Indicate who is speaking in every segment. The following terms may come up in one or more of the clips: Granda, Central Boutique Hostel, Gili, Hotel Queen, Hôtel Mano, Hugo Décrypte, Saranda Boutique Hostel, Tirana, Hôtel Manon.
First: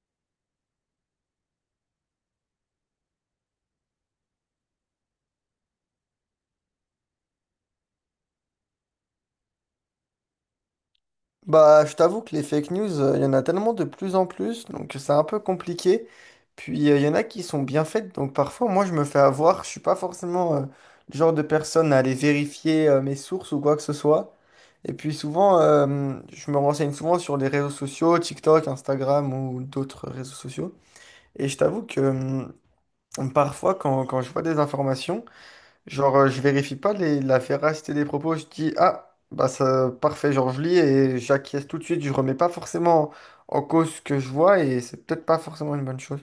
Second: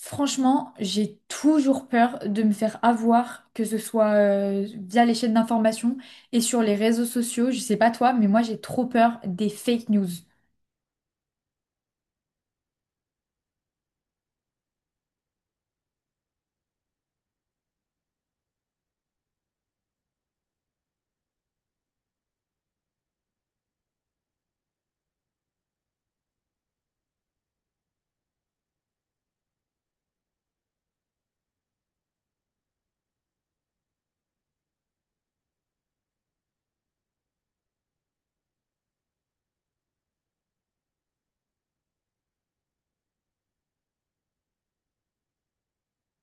Speaker 1: Franchement, j'ai toujours peur de me faire avoir, que ce soit via les chaînes d'information et sur les réseaux sociaux. Je sais pas toi, mais moi j'ai trop peur des fake news.
Speaker 2: Bah, je t'avoue que les fake news, il y en a tellement de plus en plus, donc c'est un peu compliqué. Puis il y en a qui sont bien faites, donc parfois moi je me fais avoir, je suis pas forcément le genre de personne à aller vérifier mes sources ou quoi que ce soit. Et puis souvent, je me renseigne souvent sur les réseaux sociaux, TikTok, Instagram ou d'autres réseaux sociaux. Et je t'avoue que parfois quand je vois des informations, genre, je vérifie pas la véracité des propos, je dis, ah, bah ça, parfait, genre je lis et j'acquiesce tout de suite, je remets pas forcément en cause ce que je vois et c'est peut-être pas forcément une bonne chose.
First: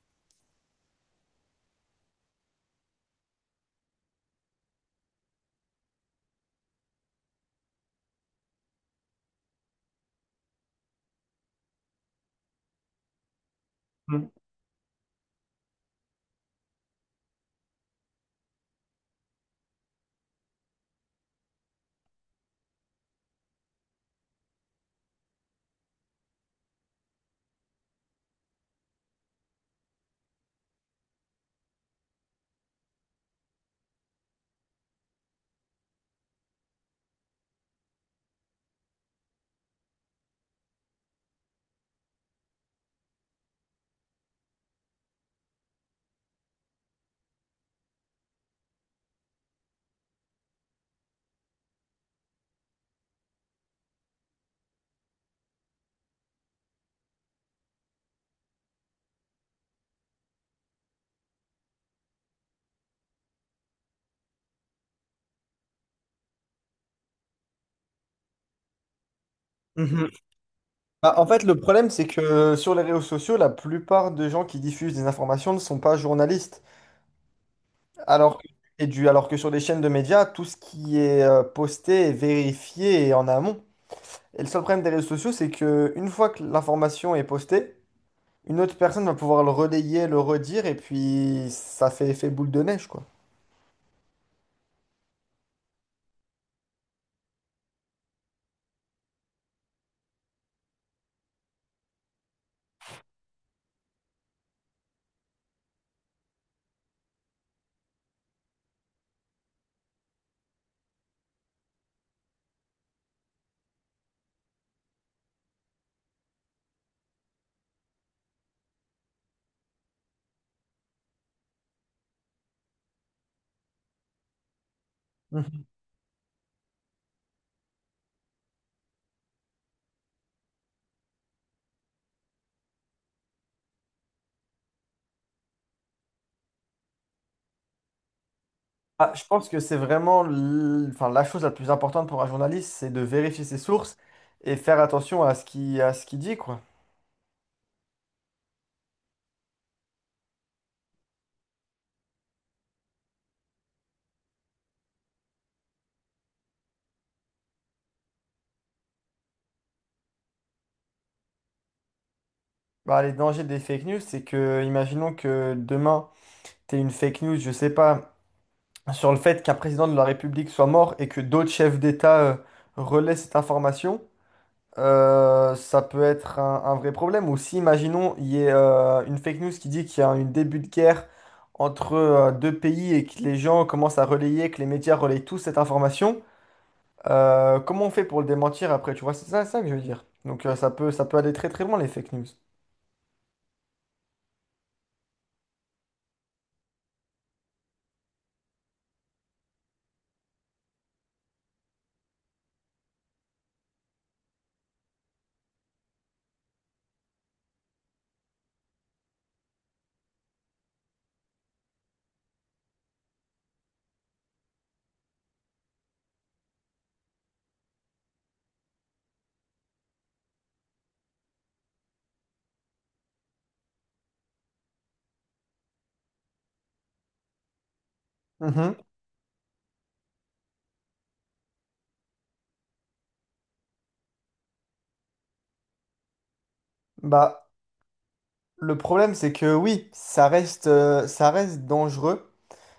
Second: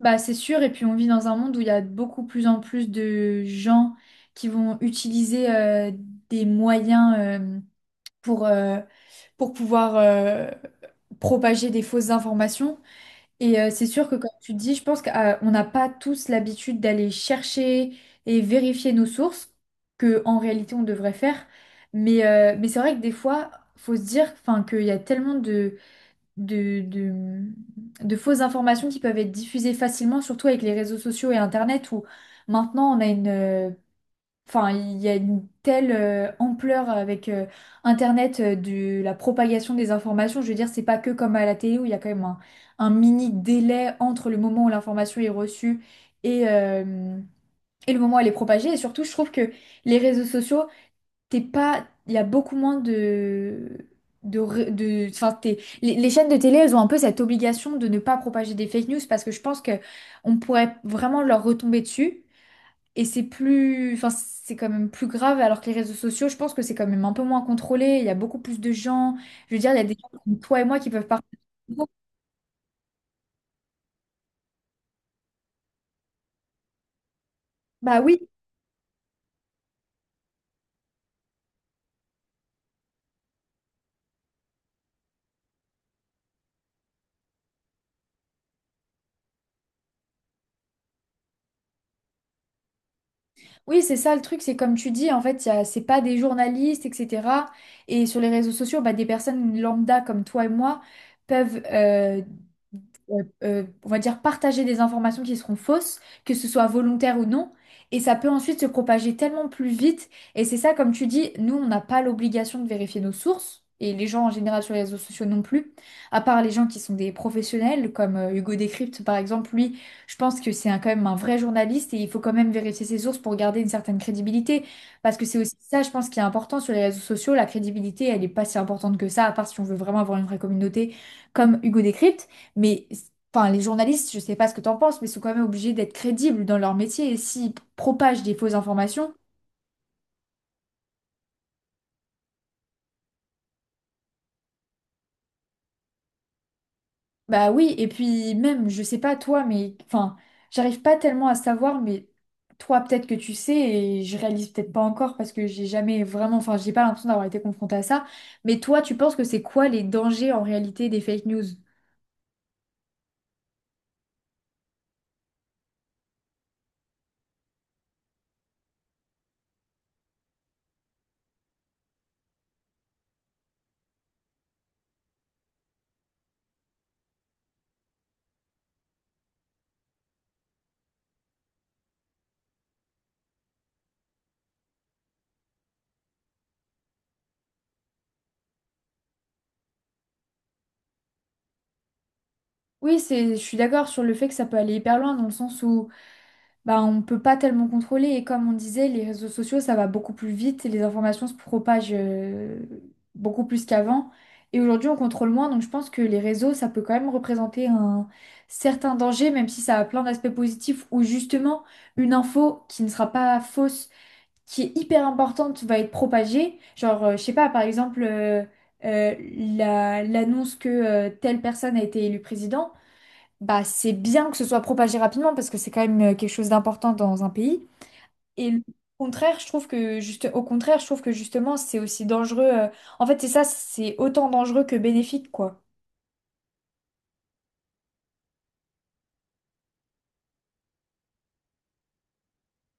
Speaker 1: Bah c'est sûr, et puis on vit dans un monde où il y a beaucoup plus en plus de gens qui vont utiliser des moyens pour, euh, pour pouvoir propager des fausses informations. Et c'est sûr que,
Speaker 2: Mhm.
Speaker 1: comme tu dis, je pense qu'on n'a pas tous l'habitude d'aller chercher et vérifier nos sources, que en réalité on devrait faire. Mais c'est vrai que des fois, faut se dire enfin, qu'il y a tellement de, de, de fausses informations qui peuvent être diffusées facilement, surtout avec les réseaux sociaux et Internet, où maintenant on a enfin, il y a une telle ampleur avec Internet, de la propagation des informations. Je veux dire, c'est pas que comme à la télé où il y a quand même un mini délai entre le moment où l'information est reçue et, euh, et le moment où elle est propagée. Et surtout, je trouve que les réseaux sociaux, t'es pas, il y a beaucoup moins enfin, les chaînes de télé, elles ont un peu cette obligation de ne pas propager des fake news, parce que je pense que on pourrait vraiment leur retomber dessus. Et c'est plus, enfin, c'est quand même plus grave, alors que les réseaux sociaux, je pense que c'est quand même un peu moins contrôlé. Il y a beaucoup plus de gens. Je veux dire, il y a des
Speaker 2: Mhm.
Speaker 1: gens comme toi et moi qui peuvent
Speaker 2: Bah, en
Speaker 1: partager.
Speaker 2: fait, le problème, c'est que sur les réseaux sociaux, la plupart des gens qui diffusent des informations ne sont pas journalistes.
Speaker 1: Bah oui.
Speaker 2: Alors que, alors que sur les chaînes de médias, tout ce qui est posté est vérifié et en amont. Et le seul problème des réseaux sociaux, c'est que une fois que l'information est postée, une autre personne va pouvoir le relayer, le redire, et puis ça fait effet boule de neige, quoi.
Speaker 1: Oui, c'est ça le truc, c'est comme tu dis, en fait, c'est pas des journalistes, etc. Et sur les réseaux sociaux, bah, des personnes lambda comme toi et moi peuvent, on va dire, partager des informations qui seront fausses, que ce soit volontaire ou non. Et ça peut ensuite se propager tellement plus vite. Et c'est ça, comme tu dis, nous, on n'a pas l'obligation de vérifier nos sources. Et les gens en général sur les réseaux sociaux non plus, à part les gens qui sont des professionnels, comme Hugo Décrypte par exemple. Lui, je pense que quand même un vrai journaliste et il faut quand même vérifier ses sources pour garder une certaine crédibilité. Parce que c'est aussi
Speaker 2: Mhm.
Speaker 1: ça, je pense, qui est important sur les réseaux sociaux. La crédibilité, elle n'est pas si importante que ça, à part si on veut vraiment avoir une vraie communauté comme Hugo Décrypte. Mais enfin, les journalistes, je sais pas ce que tu en penses, mais sont quand même obligés d'être crédibles dans leur métier. Et s'ils propagent des fausses informations…
Speaker 2: Ah, je pense que c'est vraiment enfin, la chose la plus importante pour un journaliste, c'est de vérifier ses sources et faire attention à ce qu'il dit, quoi.
Speaker 1: Bah oui, et puis même, je sais pas toi, mais enfin, j'arrive pas tellement à savoir, mais toi, peut-être que tu sais, et je réalise peut-être pas encore parce que j'ai jamais vraiment, enfin, j'ai pas l'impression d'avoir été confrontée à ça. Mais toi, tu penses que c'est quoi les dangers en réalité des fake news?
Speaker 2: Bah, les dangers des fake news, c'est que, imaginons que demain, t'aies une fake news, je sais pas, sur le fait qu'un président de la République soit mort et que d'autres chefs d'État, relaient cette information. Ça peut être un vrai problème. Ou si, imaginons, il y a une fake news qui dit qu'il y a un début de guerre entre deux pays et que les gens commencent à relayer, que les médias relayent tous cette information, comment on fait pour le démentir après? Tu vois, c'est ça, ça que je veux dire. Donc ça peut aller très très loin, les fake news.
Speaker 1: Oui, c'est, je suis d'accord sur le fait que ça peut aller hyper loin, dans le sens où bah, on ne peut pas tellement contrôler. Et comme on disait, les réseaux sociaux, ça va beaucoup plus vite et les informations se propagent beaucoup plus qu'avant. Et aujourd'hui, on contrôle moins. Donc, je pense que les réseaux, ça peut quand même représenter un certain danger, même si ça a plein d'aspects positifs où justement, une info qui ne sera pas fausse, qui est hyper importante, va être propagée. Genre, je sais pas, par exemple, euh, l'annonce que telle personne a été élue président, bah, c'est bien que ce soit propagé rapidement, parce que c'est quand même quelque chose d'important dans un pays. Et le
Speaker 2: Mhm.
Speaker 1: contraire, je trouve que juste, au contraire, je trouve que justement, c'est aussi dangereux. En fait, c'est ça, c'est autant dangereux que bénéfique, quoi.
Speaker 2: Bah, le problème, c'est que oui, ça reste dangereux.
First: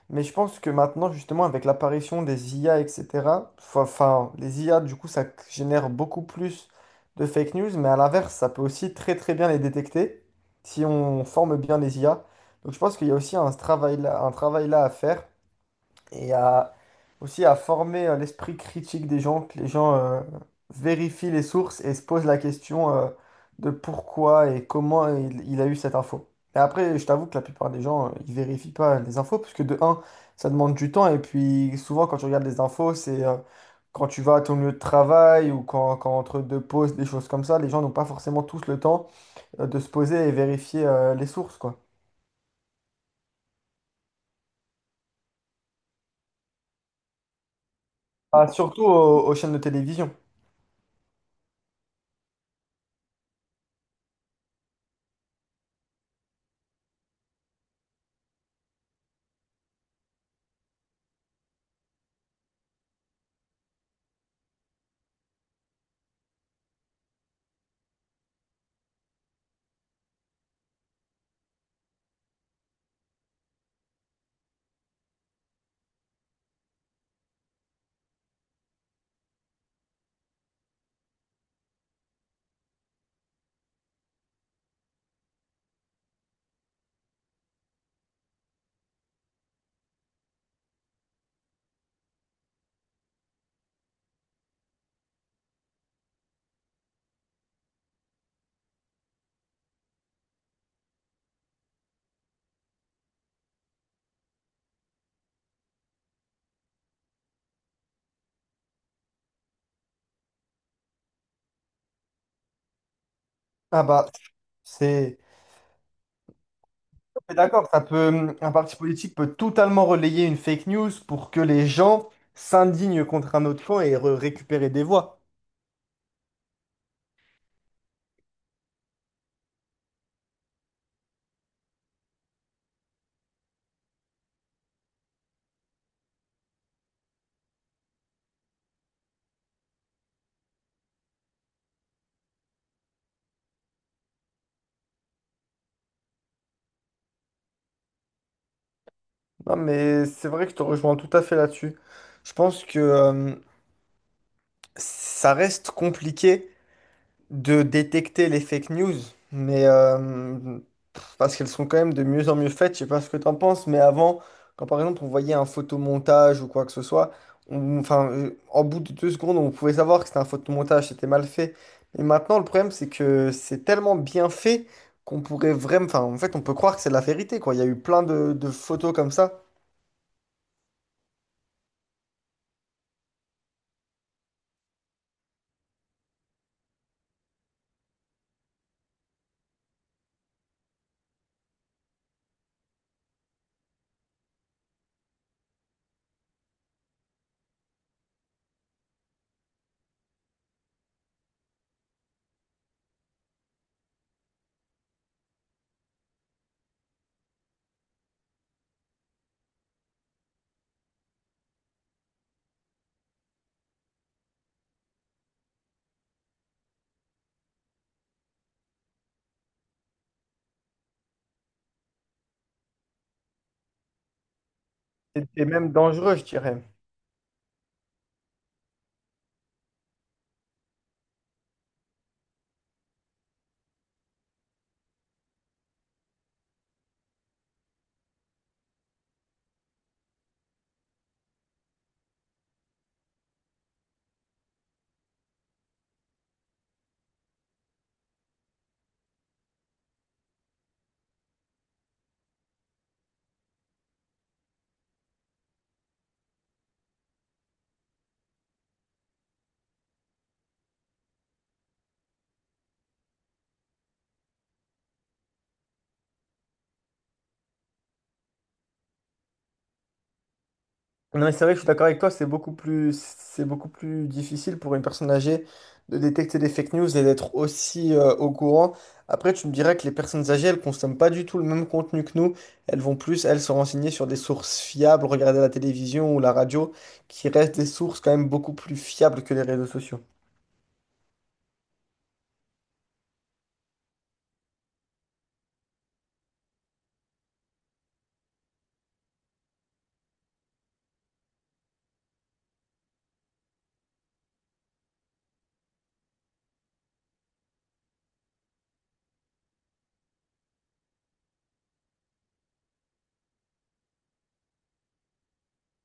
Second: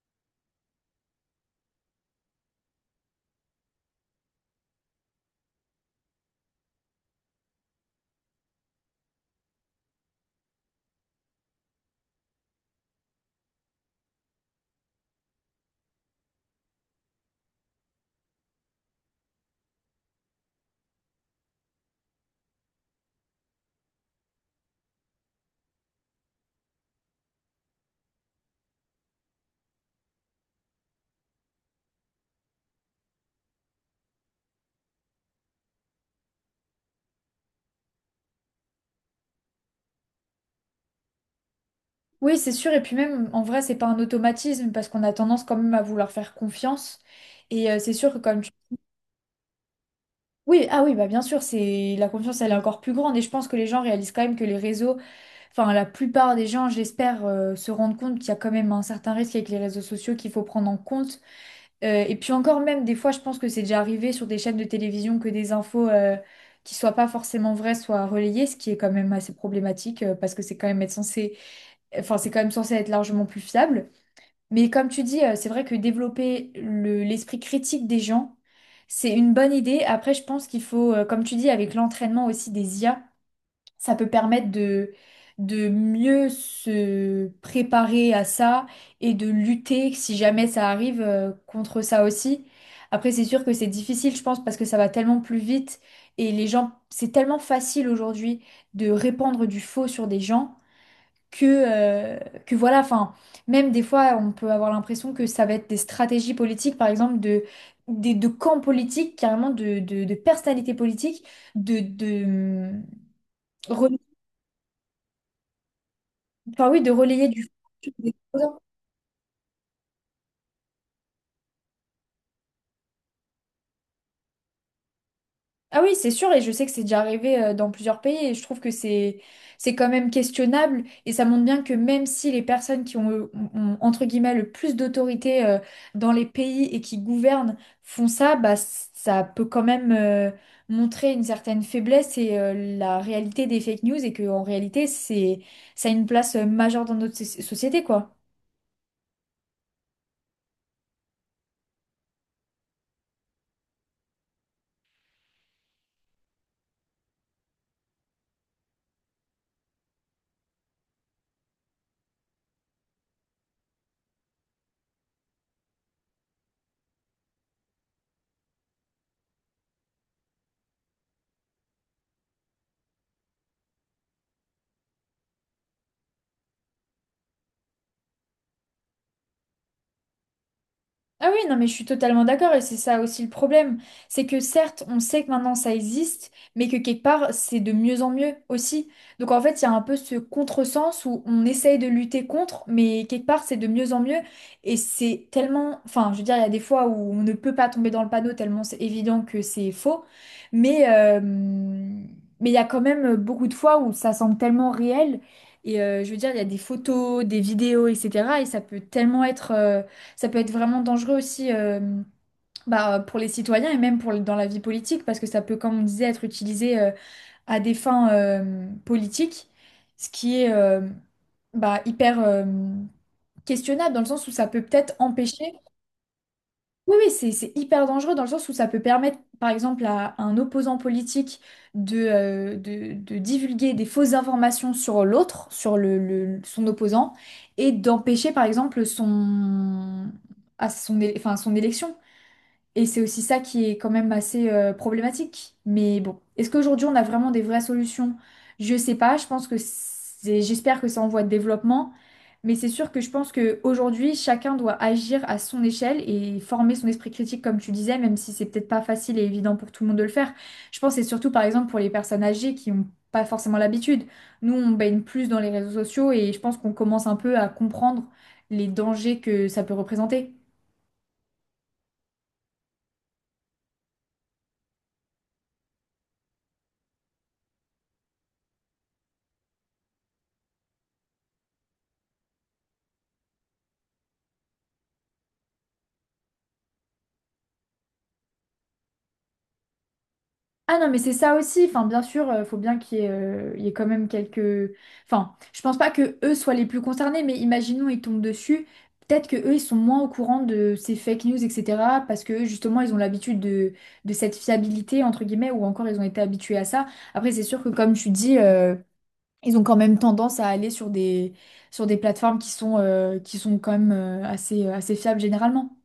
Speaker 2: Mais je pense que maintenant, justement, avec l'apparition des IA, etc., enfin, les IA, du coup, ça génère beaucoup plus de fake news, mais à l'inverse, ça peut aussi très très bien les détecter si on forme bien les IA. Donc je pense qu'il y a aussi un travail là à faire et à aussi à former l'esprit critique des gens, que les gens vérifient les sources et se posent la question de pourquoi et comment il a eu cette info. Et après, je t'avoue que la plupart des gens, ils vérifient pas les infos, parce que de un, ça demande du temps, et puis souvent quand tu regardes les infos, c'est quand tu vas à ton lieu de travail ou quand entre deux pauses, des choses comme ça, les gens n'ont pas forcément tous le temps de se poser et vérifier les sources, quoi.
Speaker 1: Oui, c'est sûr. Et puis même, en vrai, c'est pas un automatisme, parce qu'on a tendance quand même à vouloir faire confiance. Et c'est sûr que comme
Speaker 2: Ah,
Speaker 1: tu…
Speaker 2: surtout aux chaînes de télévision.
Speaker 1: Oui, ah oui, bah bien sûr, c'est la confiance, elle est encore plus grande. Et je pense que les gens réalisent quand même que les réseaux, enfin la plupart des gens, j'espère, se rendent compte qu'il y a quand même un certain risque avec les réseaux sociaux qu'il faut prendre en compte. Et puis encore même, des fois, je pense que c'est déjà arrivé sur des chaînes de télévision que des infos qui soient pas forcément vraies soient relayées, ce qui est quand même assez problématique, parce que c'est quand même être censé, enfin, c'est quand même censé être largement plus fiable. Mais comme tu dis, c'est vrai que développer l'esprit critique des gens, c'est une bonne idée. Après, je pense qu'il faut, comme tu dis, avec l'entraînement aussi des IA, ça peut permettre de mieux se préparer à ça et de lutter, si jamais ça arrive, contre ça aussi. Après, c'est sûr que c'est difficile, je pense, parce que ça va tellement plus vite et les gens, c'est tellement facile aujourd'hui de répandre du faux sur des gens. Que, voilà, enfin, même des fois, on peut avoir l'impression que ça va être des stratégies politiques, par exemple, de camps politiques, carrément de personnalités politiques, de, de,
Speaker 2: Ah
Speaker 1: hum,
Speaker 2: bah, c'est...
Speaker 1: enfin, oui, de relayer
Speaker 2: Mais
Speaker 1: du
Speaker 2: d'accord, ça
Speaker 1: des
Speaker 2: peut, un
Speaker 1: exposants.
Speaker 2: parti politique peut totalement relayer une fake news pour que les gens s'indignent contre un autre camp et récupérer des voix.
Speaker 1: Ah oui, c'est sûr, et je sais que c'est déjà arrivé dans plusieurs pays, et je trouve que c'est quand même questionnable, et ça montre bien que même si les personnes qui ont, ont, entre guillemets, le plus d'autorité dans les pays et qui gouvernent font ça, ça peut quand même montrer une certaine faiblesse et la réalité des fake news, et que en réalité c'est ça a une place majeure dans notre société, quoi.
Speaker 2: Non, mais c'est vrai que je te rejoins tout à fait là-dessus. Je pense que ça reste compliqué de détecter les fake news, mais euh, parce qu'elles sont quand même de mieux en mieux faites. Je sais pas ce que t'en penses, mais avant, quand par exemple on voyait un photomontage ou quoi que ce soit, enfin, en bout de deux secondes, on pouvait savoir que c'était un photomontage, c'était mal fait. Mais maintenant, le problème, c'est que c'est tellement bien fait qu'on pourrait vraiment, enfin, en fait, on peut croire que c'est la vérité, quoi. Il y a eu plein de photos comme ça.
Speaker 1: Ah oui, non, mais je suis totalement d'accord, et c'est ça aussi le problème. C'est que certes, on sait que maintenant ça existe, mais que quelque part, c'est de mieux en mieux aussi. Donc en fait, il y a un peu ce contresens où on essaye de lutter contre, mais quelque part, c'est de mieux en mieux. Et c'est tellement… Enfin, je veux dire, il y a des fois où on ne peut pas tomber dans le panneau tellement c'est évident que c'est faux. Mais euh, mais il y a quand même beaucoup de fois où ça semble tellement réel. Et je veux dire, il y a des photos, des vidéos, etc. Et ça peut tellement être… ça peut être vraiment dangereux aussi, bah, pour les citoyens et même pour, dans la vie politique, parce que ça peut, comme on disait, être utilisé à des fins politiques, ce qui est bah, hyper questionnable, dans le sens où ça peut peut-être
Speaker 2: C'était
Speaker 1: empêcher…
Speaker 2: même dangereux, je dirais.
Speaker 1: Oui, oui, c'est hyper dangereux, dans le sens où ça peut permettre, par exemple, à un opposant politique de, de divulguer des fausses informations sur l'autre, sur son opposant, et d'empêcher, par exemple, son… enfin, son élection. Et c'est aussi ça qui est quand même assez problématique. Mais bon, est-ce qu'aujourd'hui on a vraiment des vraies solutions? Je sais pas, je pense que c'est, j'espère que ça en voie de développement, mais c'est sûr que je pense qu'aujourd'hui chacun doit agir à son échelle et former son esprit critique comme tu disais, même si c'est peut-être pas facile et évident pour tout le monde de le faire. Je pense que c'est surtout par exemple pour les personnes âgées qui ont pas forcément l'habitude. Nous, on baigne plus dans les réseaux sociaux et je pense qu'on commence un peu à comprendre les dangers que ça peut représenter.
Speaker 2: Non, mais c'est vrai que je suis d'accord avec toi, c'est beaucoup plus difficile pour une personne âgée de détecter des fake news et d'être aussi au courant. Après, tu me dirais que les personnes âgées, elles consomment pas du tout le même contenu que nous. Elles vont plus, elles, se renseigner sur des sources fiables, regarder la télévision ou la radio, qui restent des sources quand même beaucoup plus fiables que les réseaux sociaux.
Speaker 1: Ah non, mais c'est ça aussi. Enfin, bien sûr, il faut bien qu'il y ait, il y ait quand même quelques… Enfin, je pense pas que eux soient les plus concernés, mais imaginons ils tombent dessus. Peut-être que eux, ils sont moins au courant de ces fake news, etc. Parce que eux, justement, ils ont l'habitude de cette fiabilité, entre guillemets, ou encore ils ont été habitués à ça. Après, c'est sûr que, comme tu dis, ils ont quand même tendance à aller sur des plateformes qui sont quand même assez, assez fiables généralement.